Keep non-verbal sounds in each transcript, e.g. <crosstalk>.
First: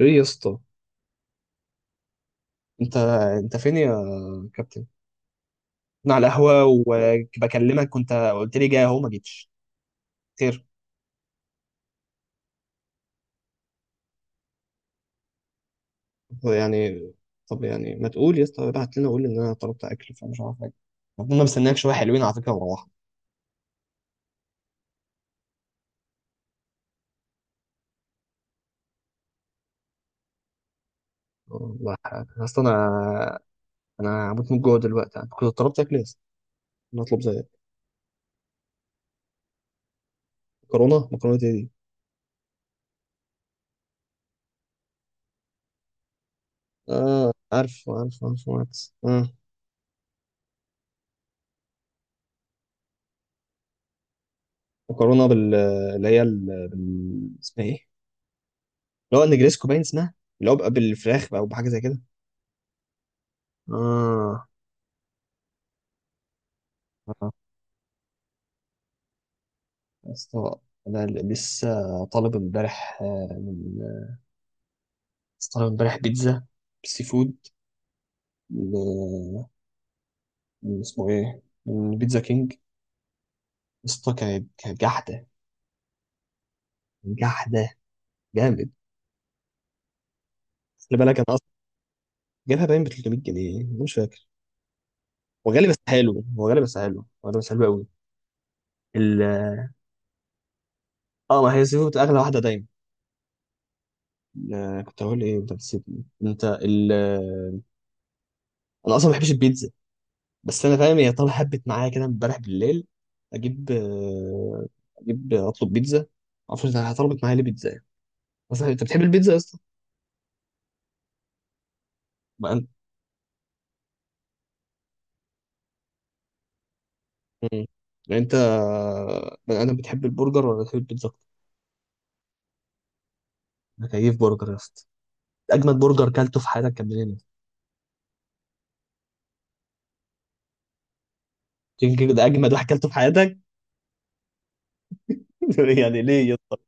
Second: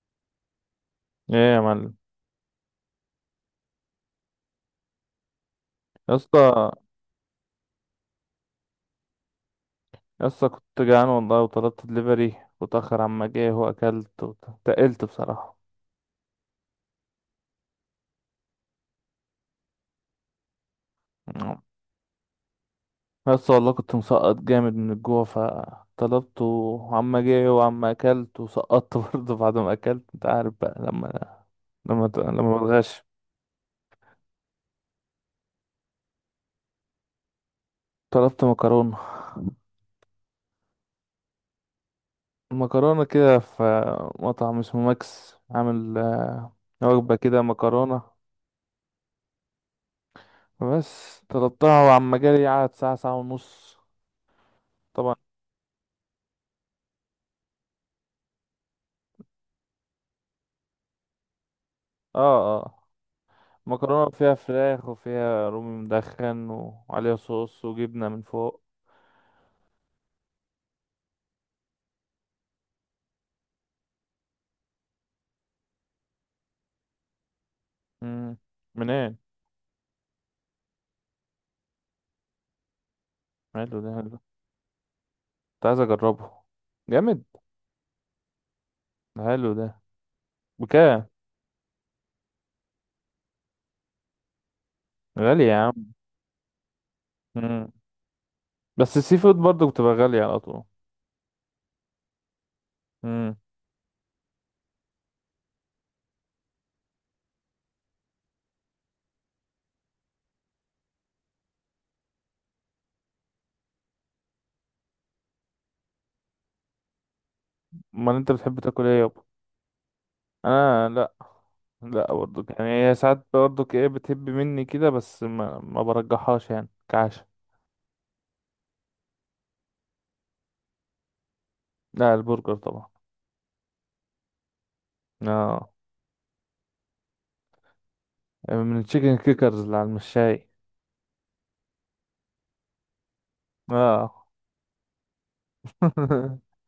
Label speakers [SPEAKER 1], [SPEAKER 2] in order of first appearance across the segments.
[SPEAKER 1] ايه يا اسطى.
[SPEAKER 2] ايه يا معلم.
[SPEAKER 1] انت انت فين يا كابتن؟
[SPEAKER 2] يا
[SPEAKER 1] انا على القهوه
[SPEAKER 2] اسطى،
[SPEAKER 1] وبكلمك، كنت قلت لي جاي اهو ما جيتش.
[SPEAKER 2] يا اسطى
[SPEAKER 1] خير،
[SPEAKER 2] كنت جعان والله، وطلبت دليفري وتأخر عما جه، واكلت وتقلت بصراحة.
[SPEAKER 1] هو يعني طب يعني ما تقول يا اسطى، ابعت لنا قول ان انا طلبت اكل فمش عارف حاجه. ربنا مستنيك شويه حلوين على فكره وروحنا.
[SPEAKER 2] يا اسطى والله كنت مسقط جامد من الجوع، فطلبته وعما جه وعما اكلت وسقطت <laughs> برضه. بعد ما اكلت انت عارف بقى لما
[SPEAKER 1] والله
[SPEAKER 2] لما
[SPEAKER 1] اصل
[SPEAKER 2] بتغش.
[SPEAKER 1] انا هموت من الجوع دلوقتي، انا كنت طلبت اكل يا اسطى. انا اطلب زي
[SPEAKER 2] طلبت مكرونة.
[SPEAKER 1] مكرونه ايه دي؟
[SPEAKER 2] المكرونة كده في مطعم اسمه ماكس، عامل وجبة
[SPEAKER 1] اه،
[SPEAKER 2] كده
[SPEAKER 1] عارف
[SPEAKER 2] مكرونة.
[SPEAKER 1] عارف عارف عارف. اه
[SPEAKER 2] بس طلبتها وعما جالي قعد ساعة، ساعة ونص. طبعا.
[SPEAKER 1] مكرونه بال، اللي هي اسمها ايه، اللي هو النجريسكو باين اسمها، اللي هو بقى بالفراخ بقى وبحاجه زي كده.
[SPEAKER 2] اه، اه، مكرونة فيها
[SPEAKER 1] آه.
[SPEAKER 2] فراخ وفيها رومي مدخن وعليها
[SPEAKER 1] آه.
[SPEAKER 2] صوص وجبنة من فوق.
[SPEAKER 1] يا اسطى انا لسه طالب امبارح من، لسه طالب امبارح بيتزا سي فود.
[SPEAKER 2] مم. منين؟
[SPEAKER 1] من من اسمه ايه، من بيتزا كينج يا
[SPEAKER 2] حلو ده، حلو.
[SPEAKER 1] اسطى.
[SPEAKER 2] كنت
[SPEAKER 1] كانت جحده،
[SPEAKER 2] عايز اجربه. جامد.
[SPEAKER 1] جحده جامد.
[SPEAKER 2] حلو ده.
[SPEAKER 1] خلي
[SPEAKER 2] بكام؟
[SPEAKER 1] بالك انا اصلا جايبها باين ب 300 جنيه أنا مش فاكر.
[SPEAKER 2] غالي
[SPEAKER 1] هو
[SPEAKER 2] يا
[SPEAKER 1] غالي بس
[SPEAKER 2] عم.
[SPEAKER 1] حلو، هو غالي بس حلو، هو غالي بس حلو
[SPEAKER 2] مم.
[SPEAKER 1] قوي.
[SPEAKER 2] بس السي
[SPEAKER 1] ال...
[SPEAKER 2] فود برضه بتبقى غالية على طول.
[SPEAKER 1] اه ما هي السي فود اغلى واحده دايما.
[SPEAKER 2] مم.
[SPEAKER 1] كنت هقول ايه، انت نسيتني انت ال... آه، انا اصلا ما بحبش البيتزا، بس انا فاهم هي طالعه حبت معايا كده امبارح بالليل. اجيب اجيب اطلب بيتزا، ما اعرفش انت طلبت معايا ليه بيتزا.
[SPEAKER 2] امال انت بتحب
[SPEAKER 1] مثلا انت
[SPEAKER 2] تاكل ايه
[SPEAKER 1] بتحب
[SPEAKER 2] يابا؟
[SPEAKER 1] البيتزا يا اسطى؟
[SPEAKER 2] انا لا. لا، برضه
[SPEAKER 1] بقى انت
[SPEAKER 2] يعني هي ساعات برضه ايه بتهب مني كده، بس ما برجحهاش يعني كعشا.
[SPEAKER 1] مم. يعني انت بقى انا بتحب البرجر ولا بتحب البيتزا اكتر؟
[SPEAKER 2] لا، البرجر طبعا.
[SPEAKER 1] انا كيف برجر يا اسطى.
[SPEAKER 2] اه.
[SPEAKER 1] اجمد برجر كلته في حياتك كان منين يا اسطى؟
[SPEAKER 2] من التشيكن كيكرز اللي على المشاي.
[SPEAKER 1] تيجي كده ده اجمد واحد كلته في حياتك؟
[SPEAKER 2] اه.
[SPEAKER 1] <laughs> يعني ليه يا
[SPEAKER 2] <laughs>
[SPEAKER 1] اسطى؟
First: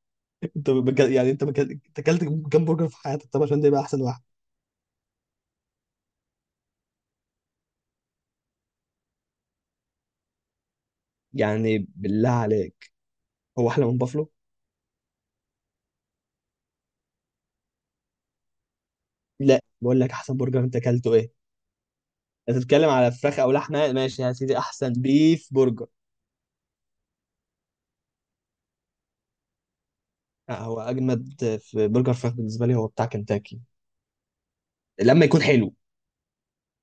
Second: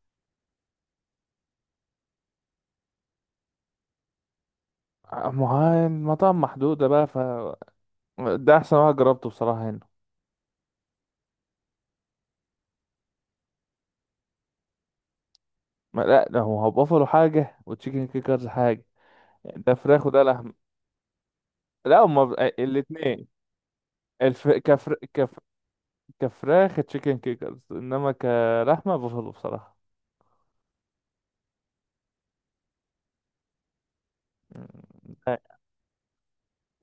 [SPEAKER 1] انت بك... يعني انت بك... انت كلت كام برجر في حياتك طب عشان ده يبقى احسن واحد؟
[SPEAKER 2] ما هو المطاعم محدودة بقى، ف ده أحسن واحد جربته بصراحة هنا.
[SPEAKER 1] يعني بالله عليك هو احلى من بافلو؟
[SPEAKER 2] ما لا، ده هو بافلو حاجة وتشيكن كيكرز حاجة.
[SPEAKER 1] لا
[SPEAKER 2] ده
[SPEAKER 1] بقول
[SPEAKER 2] فراخ
[SPEAKER 1] لك
[SPEAKER 2] وده
[SPEAKER 1] احسن
[SPEAKER 2] لحم.
[SPEAKER 1] برجر انت كلته ايه؟
[SPEAKER 2] لا، هما
[SPEAKER 1] هتتكلم على
[SPEAKER 2] الاتنين.
[SPEAKER 1] فراخ او لحمه؟ ماشي يا
[SPEAKER 2] الف...
[SPEAKER 1] سيدي، احسن
[SPEAKER 2] كفر... كف...
[SPEAKER 1] بيف برجر.
[SPEAKER 2] كفراخ تشيكن كيكرز، إنما كلحمة بافلو بصراحة.
[SPEAKER 1] لا هو اجمد في برجر فراخ بالنسبه لي هو بتاع كنتاكي لما يكون حلو.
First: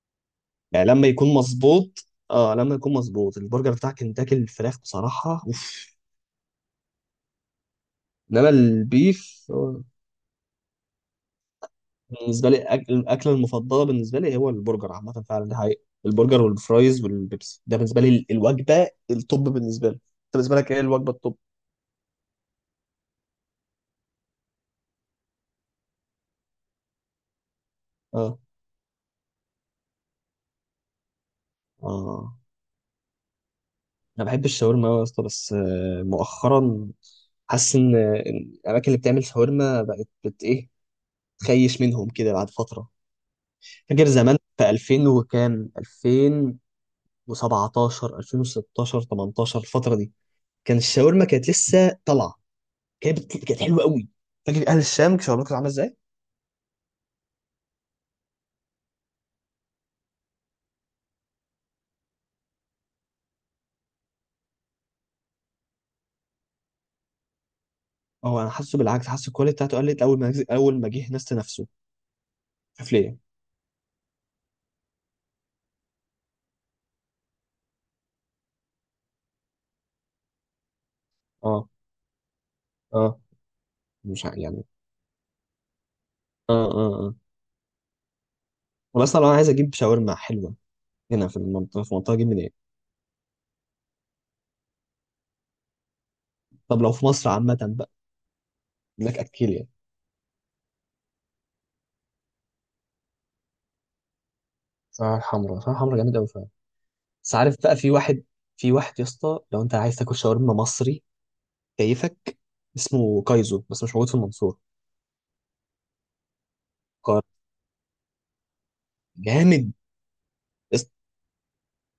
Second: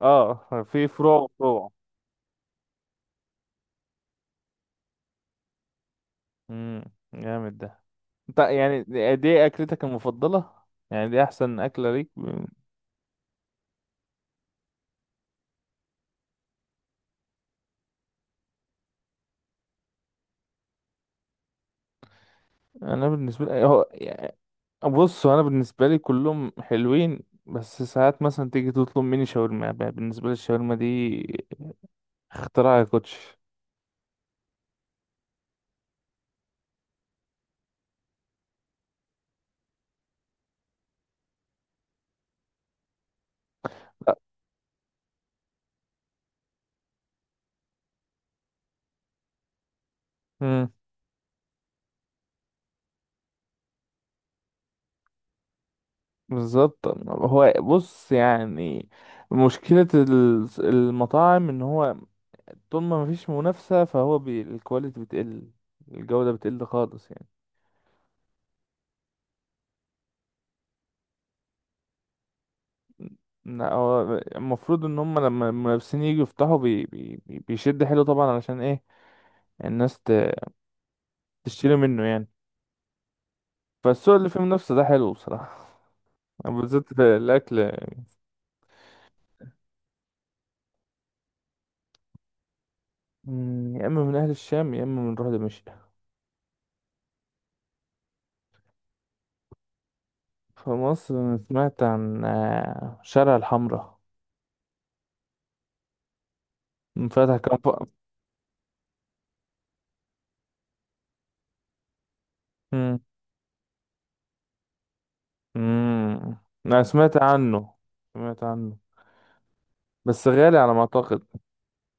[SPEAKER 2] اه.
[SPEAKER 1] يعني
[SPEAKER 2] في
[SPEAKER 1] لما
[SPEAKER 2] فروع،
[SPEAKER 1] يكون
[SPEAKER 2] فروع.
[SPEAKER 1] مظبوط، اه لما يكون مظبوط البرجر بتاع كنتاكي الفراخ بصراحه اوف.
[SPEAKER 2] امم، جامد ده. انت
[SPEAKER 1] انما
[SPEAKER 2] يعني
[SPEAKER 1] البيف
[SPEAKER 2] دي
[SPEAKER 1] هو
[SPEAKER 2] أكلتك المفضلة؟ يعني دي أحسن أكلة ليك؟
[SPEAKER 1] بالنسبه لي الاكله المفضله بالنسبه لي هو البرجر عامه، فعلا دي حقيقه. البرجر والفرايز والبيبسي ده بالنسبه لي الوجبه التوب بالنسبه لي. انت بالنسبه لك ايه الوجبه التوب؟
[SPEAKER 2] أنا بالنسبة لي هو بص، انا بالنسبه لي كلهم حلوين. بس ساعات
[SPEAKER 1] اه،
[SPEAKER 2] مثلا تيجي تطلب مني شاورما، بقى بالنسبه لي الشاورما دي
[SPEAKER 1] اه،
[SPEAKER 2] اختراع يا كوتش.
[SPEAKER 1] انا بحب الشاورما أوي يا اسطى، بس مؤخرا حاسس ان إن الاماكن اللي بتعمل شاورما بقت بت ايه، تخيش منهم كده بعد فتره. فاكر
[SPEAKER 2] لا.
[SPEAKER 1] زمان في 2000 وكام، 2017 2016 18 الفتره دي
[SPEAKER 2] امم.
[SPEAKER 1] كان الشاورما كانت لسه طالعه، كانت حلوه قوي. فاكر اهل الشام شاورما كانت عامله ازاي؟
[SPEAKER 2] بالظبط، هو بص يعني مشكله المطاعم ان هو طول ما مفيش منافسه، فهو بي الكواليتي بتقل، الجوده بتقل خالص يعني.
[SPEAKER 1] اه انا حاسه بالعكس، حاسس الكواليتي بتاعته قلت اول ما جه ناس نفسه، مش عارف ليه.
[SPEAKER 2] لا، هو المفروض ان هم لما المنافسين يجوا يفتحوا بيشد حلو طبعا، علشان ايه الناس
[SPEAKER 1] اه،
[SPEAKER 2] تشتري منه يعني.
[SPEAKER 1] اه،
[SPEAKER 2] فالسوق
[SPEAKER 1] مش
[SPEAKER 2] اللي
[SPEAKER 1] ع-
[SPEAKER 2] فيه
[SPEAKER 1] يعني
[SPEAKER 2] منافسه ده حلو بصراحه.
[SPEAKER 1] اه اه
[SPEAKER 2] بالذات
[SPEAKER 1] اه.
[SPEAKER 2] الأكل.
[SPEAKER 1] والله اصلا انا عايز اجيب شاورما حلوه هنا في المنطقه، في منطقه جيب منين؟
[SPEAKER 2] مم، يا إما من أهل الشام يا إما من روح دمشق.
[SPEAKER 1] طب لو في مصر عامه بقى يقول لك اكيليا،
[SPEAKER 2] في مصر أنا سمعت عن شارع الحمراء.
[SPEAKER 1] شعرها الحمراء. شعرها الحمراء جامد قوي فعلا. بس
[SPEAKER 2] انفتح
[SPEAKER 1] عارف
[SPEAKER 2] كام ف...
[SPEAKER 1] بقى في واحد، في واحد يا اسطى لو انت عايز تاكل شاورما مصري كيفك،
[SPEAKER 2] مم.
[SPEAKER 1] اسمه كايزو بس مش موجود في المنصوره.
[SPEAKER 2] مم. أنا سمعت
[SPEAKER 1] قار-
[SPEAKER 2] عنه، سمعت عنه.
[SPEAKER 1] جامد
[SPEAKER 2] بس غالي على
[SPEAKER 1] يا
[SPEAKER 2] ما
[SPEAKER 1] اسطى،
[SPEAKER 2] أعتقد.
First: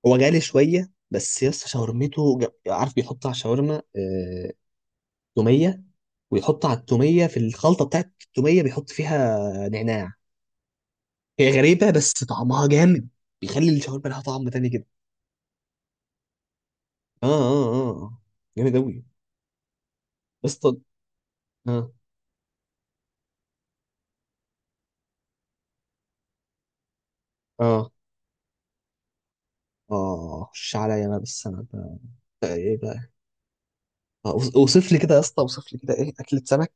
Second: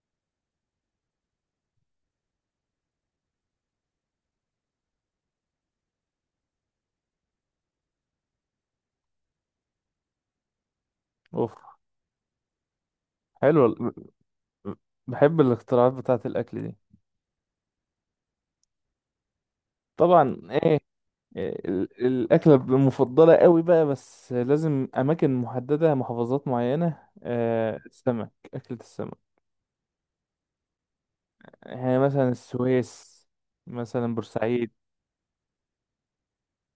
[SPEAKER 1] هو غالي شويه بس يا اسطى. شاورمته عارف بيحط على الشاورما توميه، ويحط على التوميه في الخلطه بتاعت التوميه بيحط فيها نعناع. هي
[SPEAKER 2] أوف.
[SPEAKER 1] غريبه بس طعمها جامد،
[SPEAKER 2] حلو
[SPEAKER 1] بيخلي الشاورما لها طعم تاني كده.
[SPEAKER 2] بحب الاختراعات بتاعة الأكل دي.
[SPEAKER 1] اه اه اه آه. جامد قوي
[SPEAKER 2] طبعا
[SPEAKER 1] اسطى.
[SPEAKER 2] إيه.
[SPEAKER 1] اه
[SPEAKER 2] الأكلة المفضلة قوي بقى، بس لازم أماكن محددة، محافظات معينة،
[SPEAKER 1] اه
[SPEAKER 2] السمك، أكلة السمك.
[SPEAKER 1] اه، خش عليا بقى بالسمك بقى.
[SPEAKER 2] يعني مثلا
[SPEAKER 1] بقى ايه بقى؟
[SPEAKER 2] السويس، مثلا بورسعيد.
[SPEAKER 1] اوصف لي كده يا اسطى، اوصف لي كده ايه اكلة سمك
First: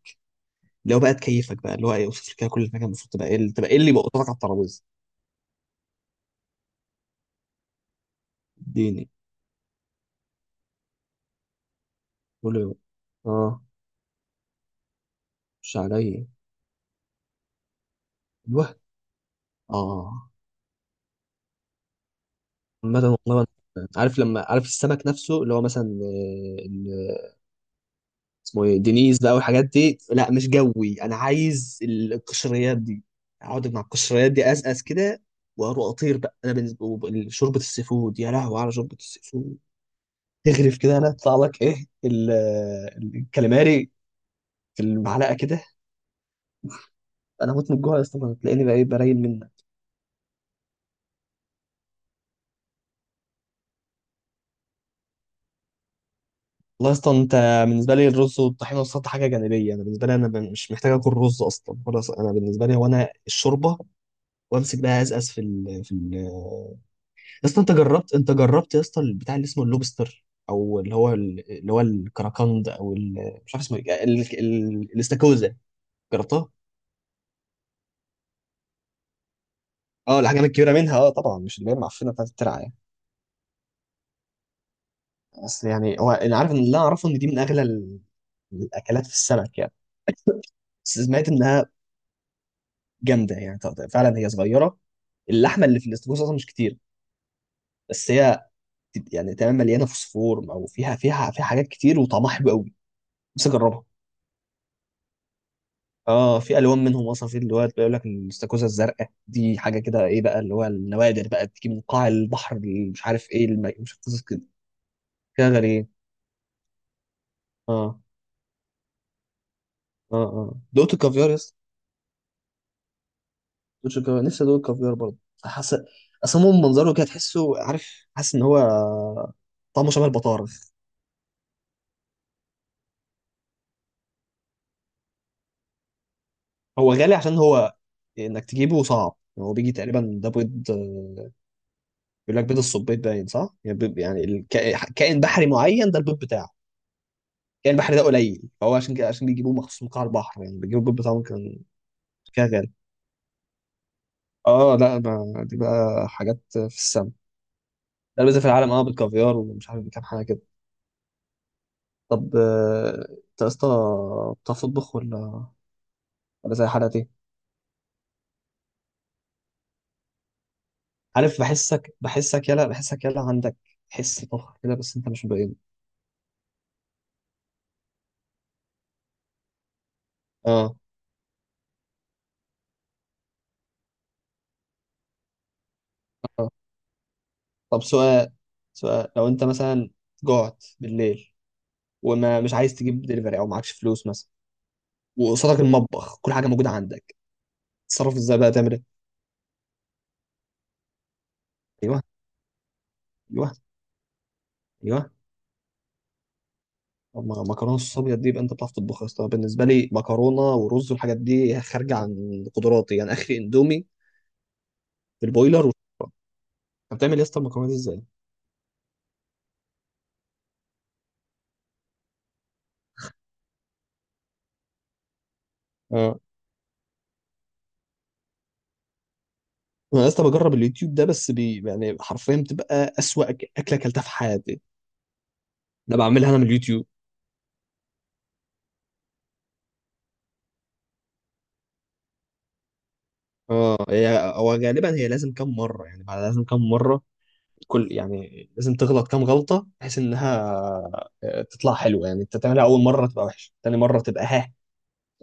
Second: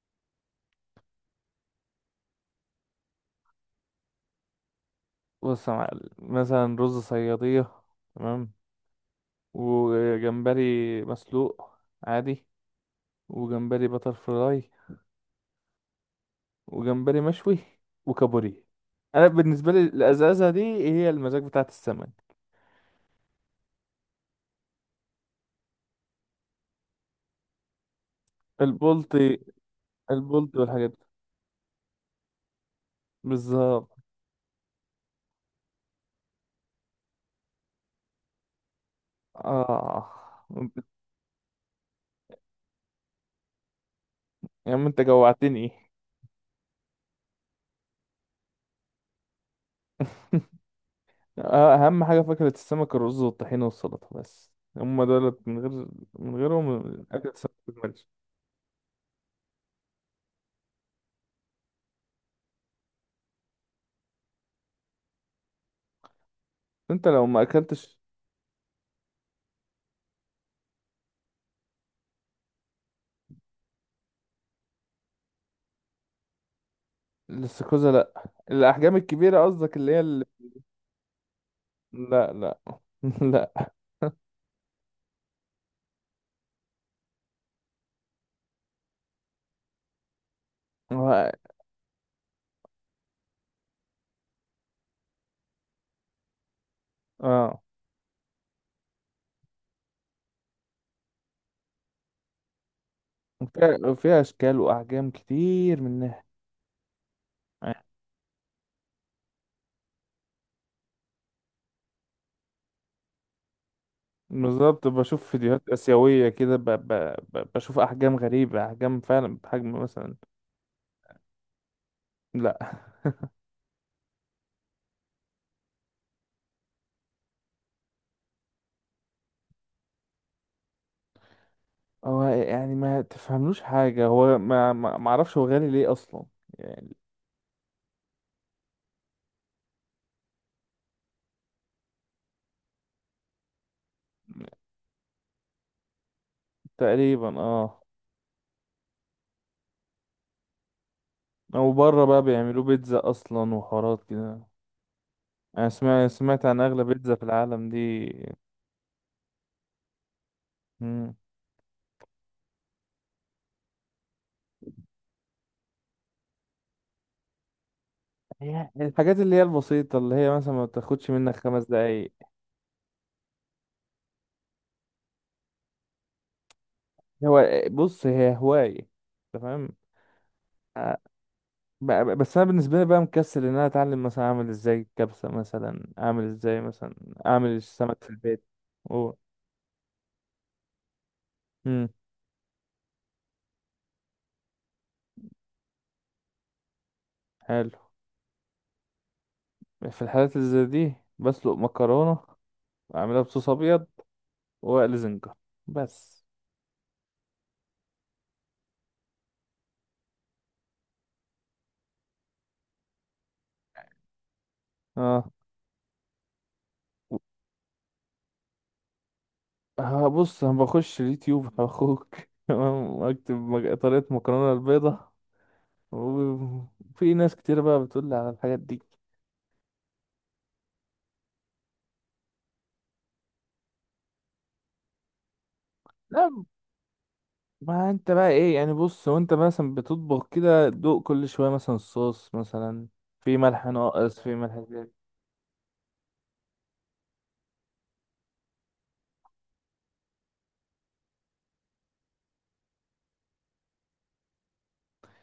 [SPEAKER 1] اللي هو بقى تكيفك بقى، اللي هو ايه، اوصف لي كده كل حاجه المفروض تبقى ايه، اللي تبقى ايه اللي يبقى قدامك على الترابيزه.
[SPEAKER 2] بص يا معلم، مثلا رز صيادية. تمام.
[SPEAKER 1] اديني،
[SPEAKER 2] وجمبري مسلوق عادي.
[SPEAKER 1] قول لي بقى. اه،
[SPEAKER 2] وجمبري بتر فراي.
[SPEAKER 1] خش عليا.
[SPEAKER 2] وجمبري مشوي. وكابوري.
[SPEAKER 1] ايوه.
[SPEAKER 2] انا بالنسبة لي
[SPEAKER 1] اه.
[SPEAKER 2] الازازة دي هي المزاج بتاعت السمك.
[SPEAKER 1] عامة والله عارف لما، عارف السمك نفسه اللي هو مثلا اسمه ايه دينيز بقى
[SPEAKER 2] البلطي،
[SPEAKER 1] والحاجات دي لا مش
[SPEAKER 2] البلطي والحاجات
[SPEAKER 1] جوي،
[SPEAKER 2] دي.
[SPEAKER 1] انا عايز القشريات دي. اقعد مع
[SPEAKER 2] بالظبط،
[SPEAKER 1] القشريات دي ازقز كده واروح اطير بقى. انا بالنسبه شوربه السي فود، يا لهوي على شوربه السي فود.
[SPEAKER 2] اه.
[SPEAKER 1] تغرف كده انا يطلع لك ايه الكاليماري
[SPEAKER 2] يا
[SPEAKER 1] في
[SPEAKER 2] عم انت
[SPEAKER 1] المعلقه كده.
[SPEAKER 2] جوعتني.
[SPEAKER 1] انا هموت من الجوع يا اسطى، تلاقيني بقى ايه برايل منك.
[SPEAKER 2] <laughs> اهم حاجه فاكهه السمك: الرز والطحينه والسلطه، بس. هم دولت، من غير من
[SPEAKER 1] والله
[SPEAKER 2] غيرهم
[SPEAKER 1] اصلا
[SPEAKER 2] اكلة
[SPEAKER 1] انت
[SPEAKER 2] السمك ما
[SPEAKER 1] بالنسبه
[SPEAKER 2] تكملش.
[SPEAKER 1] لي الرز والطحينه والسلطه حاجه جانبيه، انا بالنسبه لي انا مش محتاج اكل رز اصلا خلاص، انا بالنسبه لي هو انا الشوربه وامسك بقى ازقز في ال. يا
[SPEAKER 2] انت لو ما
[SPEAKER 1] اسطى، انت
[SPEAKER 2] اكلتش
[SPEAKER 1] جربت انت جربت يا اسطى البتاع اللي اسمه اللوبستر او اللي هو اللي هو الكراكند او مش عارف اسمه ايه الاستاكوزا، جربتها؟
[SPEAKER 2] الاستاكوزا. لا، الاحجام الكبيره قصدك، اللي هي
[SPEAKER 1] اه
[SPEAKER 2] اللي...
[SPEAKER 1] الحاجات الكبيره منها، اه طبعا مش اللي هي المعفنه بتاعت
[SPEAKER 2] لا، لا.
[SPEAKER 1] الترعه يعني.
[SPEAKER 2] <laughs> لا.
[SPEAKER 1] بس يعني هو انا عارف ان، اللي أنا اعرفه ان دي من اغلى الاكلات في السمك يعني. <laughs> بس سمعت
[SPEAKER 2] هو-
[SPEAKER 1] انها جامده يعني. فعلا هي صغيره، اللحمه اللي في الاستاكوزا اصلا مش كتير،
[SPEAKER 2] اه،
[SPEAKER 1] بس هي يعني تمام مليانه فوسفور او فيها فيها حاجات كتير وطعمها حلو قوي، بس اجربها.
[SPEAKER 2] فيها اشكال واحجام كتير منها.
[SPEAKER 1] اه في الوان منهم اصلا، في اللي هو بيقول لك الاستاكوزا الزرقاء دي حاجه كده ايه بقى، اللي هو النوادر بقى بتيجي من قاع البحر اللي مش عارف ايه مش عارف قصص كده،
[SPEAKER 2] بالظبط، بشوف
[SPEAKER 1] كده
[SPEAKER 2] فيديوهات
[SPEAKER 1] غريب.
[SPEAKER 2] اسيويه كده، بشوف
[SPEAKER 1] اه
[SPEAKER 2] احجام غريبه، احجام فعلا بحجم مثلا.
[SPEAKER 1] اه اه دوت الكافيار يا اسطى.
[SPEAKER 2] لا. <laughs>
[SPEAKER 1] دوت الكافيار، نفسي ادوق الكافيار برضه. حاسس اصلا هو من منظره كده تحسه، عارف حاسس ان هو طعمه شبه البطارخ.
[SPEAKER 2] هو يعني ما تفهملوش حاجة. هو ما اعرفش هو غالي ليه اصلا.
[SPEAKER 1] هو
[SPEAKER 2] يعني
[SPEAKER 1] غالي عشان هو، انك تجيبه صعب. هو بيجي تقريبا ده بيض، بيقول لك بيض الصبيط باين، صح؟ يعني بيض، يعني كائن بحري معين ده البيض بتاعه
[SPEAKER 2] تقريبا
[SPEAKER 1] يعني.
[SPEAKER 2] اه.
[SPEAKER 1] البحر ده قليل هو عشان كده، عشان بيجيبوه مخصوص من قاع البحر يعني، بيجيبوا الجلد بتاعهم كان
[SPEAKER 2] او بره بقى
[SPEAKER 1] كده
[SPEAKER 2] بيعملوا
[SPEAKER 1] غالي.
[SPEAKER 2] بيتزا اصلا وحوارات كده.
[SPEAKER 1] اه لا دي
[SPEAKER 2] انا
[SPEAKER 1] بقى
[SPEAKER 2] سمعت
[SPEAKER 1] حاجات
[SPEAKER 2] سمعت عن
[SPEAKER 1] في
[SPEAKER 2] اغلى
[SPEAKER 1] السماء.
[SPEAKER 2] بيتزا في العالم دي.
[SPEAKER 1] ده البيزا في العالم، اه بالكافيار ومش عارف كام حاجه كده.
[SPEAKER 2] مم.
[SPEAKER 1] طب انت يا اسطى بتعرف تطبخ ولا، ولا زي حالتي؟
[SPEAKER 2] هي الحاجات اللي هي البسيطة، اللي هي مثلا ما بتاخدش منك
[SPEAKER 1] عارف
[SPEAKER 2] خمس
[SPEAKER 1] بحسك،
[SPEAKER 2] دقايق
[SPEAKER 1] بحسك يلا، بحسك يلا عندك حس طبخ كده بس انت مش مبين.
[SPEAKER 2] هو بص هي هواية. تمام.
[SPEAKER 1] اه،
[SPEAKER 2] آه، بس انا بالنسبة لي بقى مكسل ان انا اتعلم، مثلا اعمل ازاي الكبسة، مثلا اعمل
[SPEAKER 1] اه.
[SPEAKER 2] ازاي، مثلا اعمل
[SPEAKER 1] طب
[SPEAKER 2] السمك في
[SPEAKER 1] سؤال،
[SPEAKER 2] البيت
[SPEAKER 1] سؤال
[SPEAKER 2] و...
[SPEAKER 1] لو انت مثلا جوعت بالليل
[SPEAKER 2] مم.
[SPEAKER 1] وما مش عايز تجيب دليفري او معكش فلوس مثلا، وقصادك المطبخ كل حاجه موجوده عندك،
[SPEAKER 2] حلو.
[SPEAKER 1] تصرف ازاي بقى تعمل ايه؟
[SPEAKER 2] في الحالات اللي زي دي بسلق
[SPEAKER 1] ايوه.
[SPEAKER 2] مكرونة، وأعملها بصوص
[SPEAKER 1] ايوه.
[SPEAKER 2] أبيض، وأقلي
[SPEAKER 1] ايوه.
[SPEAKER 2] زنجر. بس.
[SPEAKER 1] طب ما مكرونه الصوص ابيض دي يبقى انت بتعرف تطبخها يا اسطى؟ بالنسبه لي مكرونه ورز والحاجات دي خارجه عن قدراتي يعني، اخري اندومي في
[SPEAKER 2] اه.
[SPEAKER 1] البويلر وشكرا. انت بتعمل يا اسطى المكرونه دي ازاي؟
[SPEAKER 2] هبص أنا بخش اليوتيوب <laughs> هخوك. تمام، أكتب طريقة مكرونة البيضة.
[SPEAKER 1] اه،
[SPEAKER 2] وفي ناس كتير بقى بتقول لي على الحاجات دي.
[SPEAKER 1] انا يا اسطى بجرب اليوتيوب ده بس بي يعني، حرفيا بتبقى اسوأ اكله اكلتها في حياتي ده،
[SPEAKER 2] لا.
[SPEAKER 1] بعملها انا من اليوتيوب.
[SPEAKER 2] ما انت بقى ايه يعني؟ بص، وانت مثلا بتطبخ كده دوق كل شوية، مثلا الصوص، مثلا في ملح
[SPEAKER 1] اه
[SPEAKER 2] ناقص،
[SPEAKER 1] هي
[SPEAKER 2] في
[SPEAKER 1] هو
[SPEAKER 2] ملح زيادة.
[SPEAKER 1] غالبا هي لازم كم مره، يعني بعد لازم كم مره كل يعني لازم تغلط كم غلطه بحيث انها تطلع حلوه يعني. انت تعملها اول مره تبقى وحشه، تاني مره تبقى ها،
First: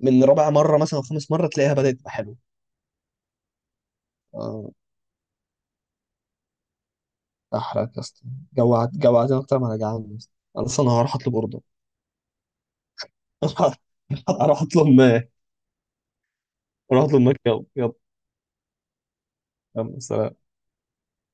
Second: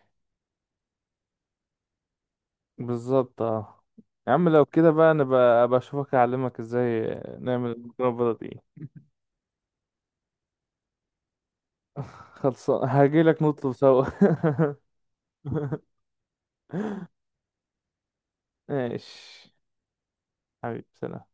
[SPEAKER 1] من رابع مرة مثلا أو خامس مرة تلاقيها بدأت تبقى حلوة.
[SPEAKER 2] بالظبط، اه. يا عم لو
[SPEAKER 1] آه،
[SPEAKER 2] كده بقى، انا بقى بشوفك اعلمك ازاي نعمل
[SPEAKER 1] أحرق يا
[SPEAKER 2] المكرونة
[SPEAKER 1] اسطى،
[SPEAKER 2] البيضة دي.
[SPEAKER 1] جوعت، جوعتني أكتر ما أنا جعان يا اسطى. أنا أصلا هروح أطلب أوردر.
[SPEAKER 2] <laughs> خلصان، هاجيلك نطلب
[SPEAKER 1] <laughs>
[SPEAKER 2] سوا.
[SPEAKER 1] هروح
[SPEAKER 2] <laughs>
[SPEAKER 1] أطلب ما هروح أطلب ماك. يلا يلا.
[SPEAKER 2] ماشي.
[SPEAKER 1] يلا، سلام.
[SPEAKER 2] حبيبي، سلام.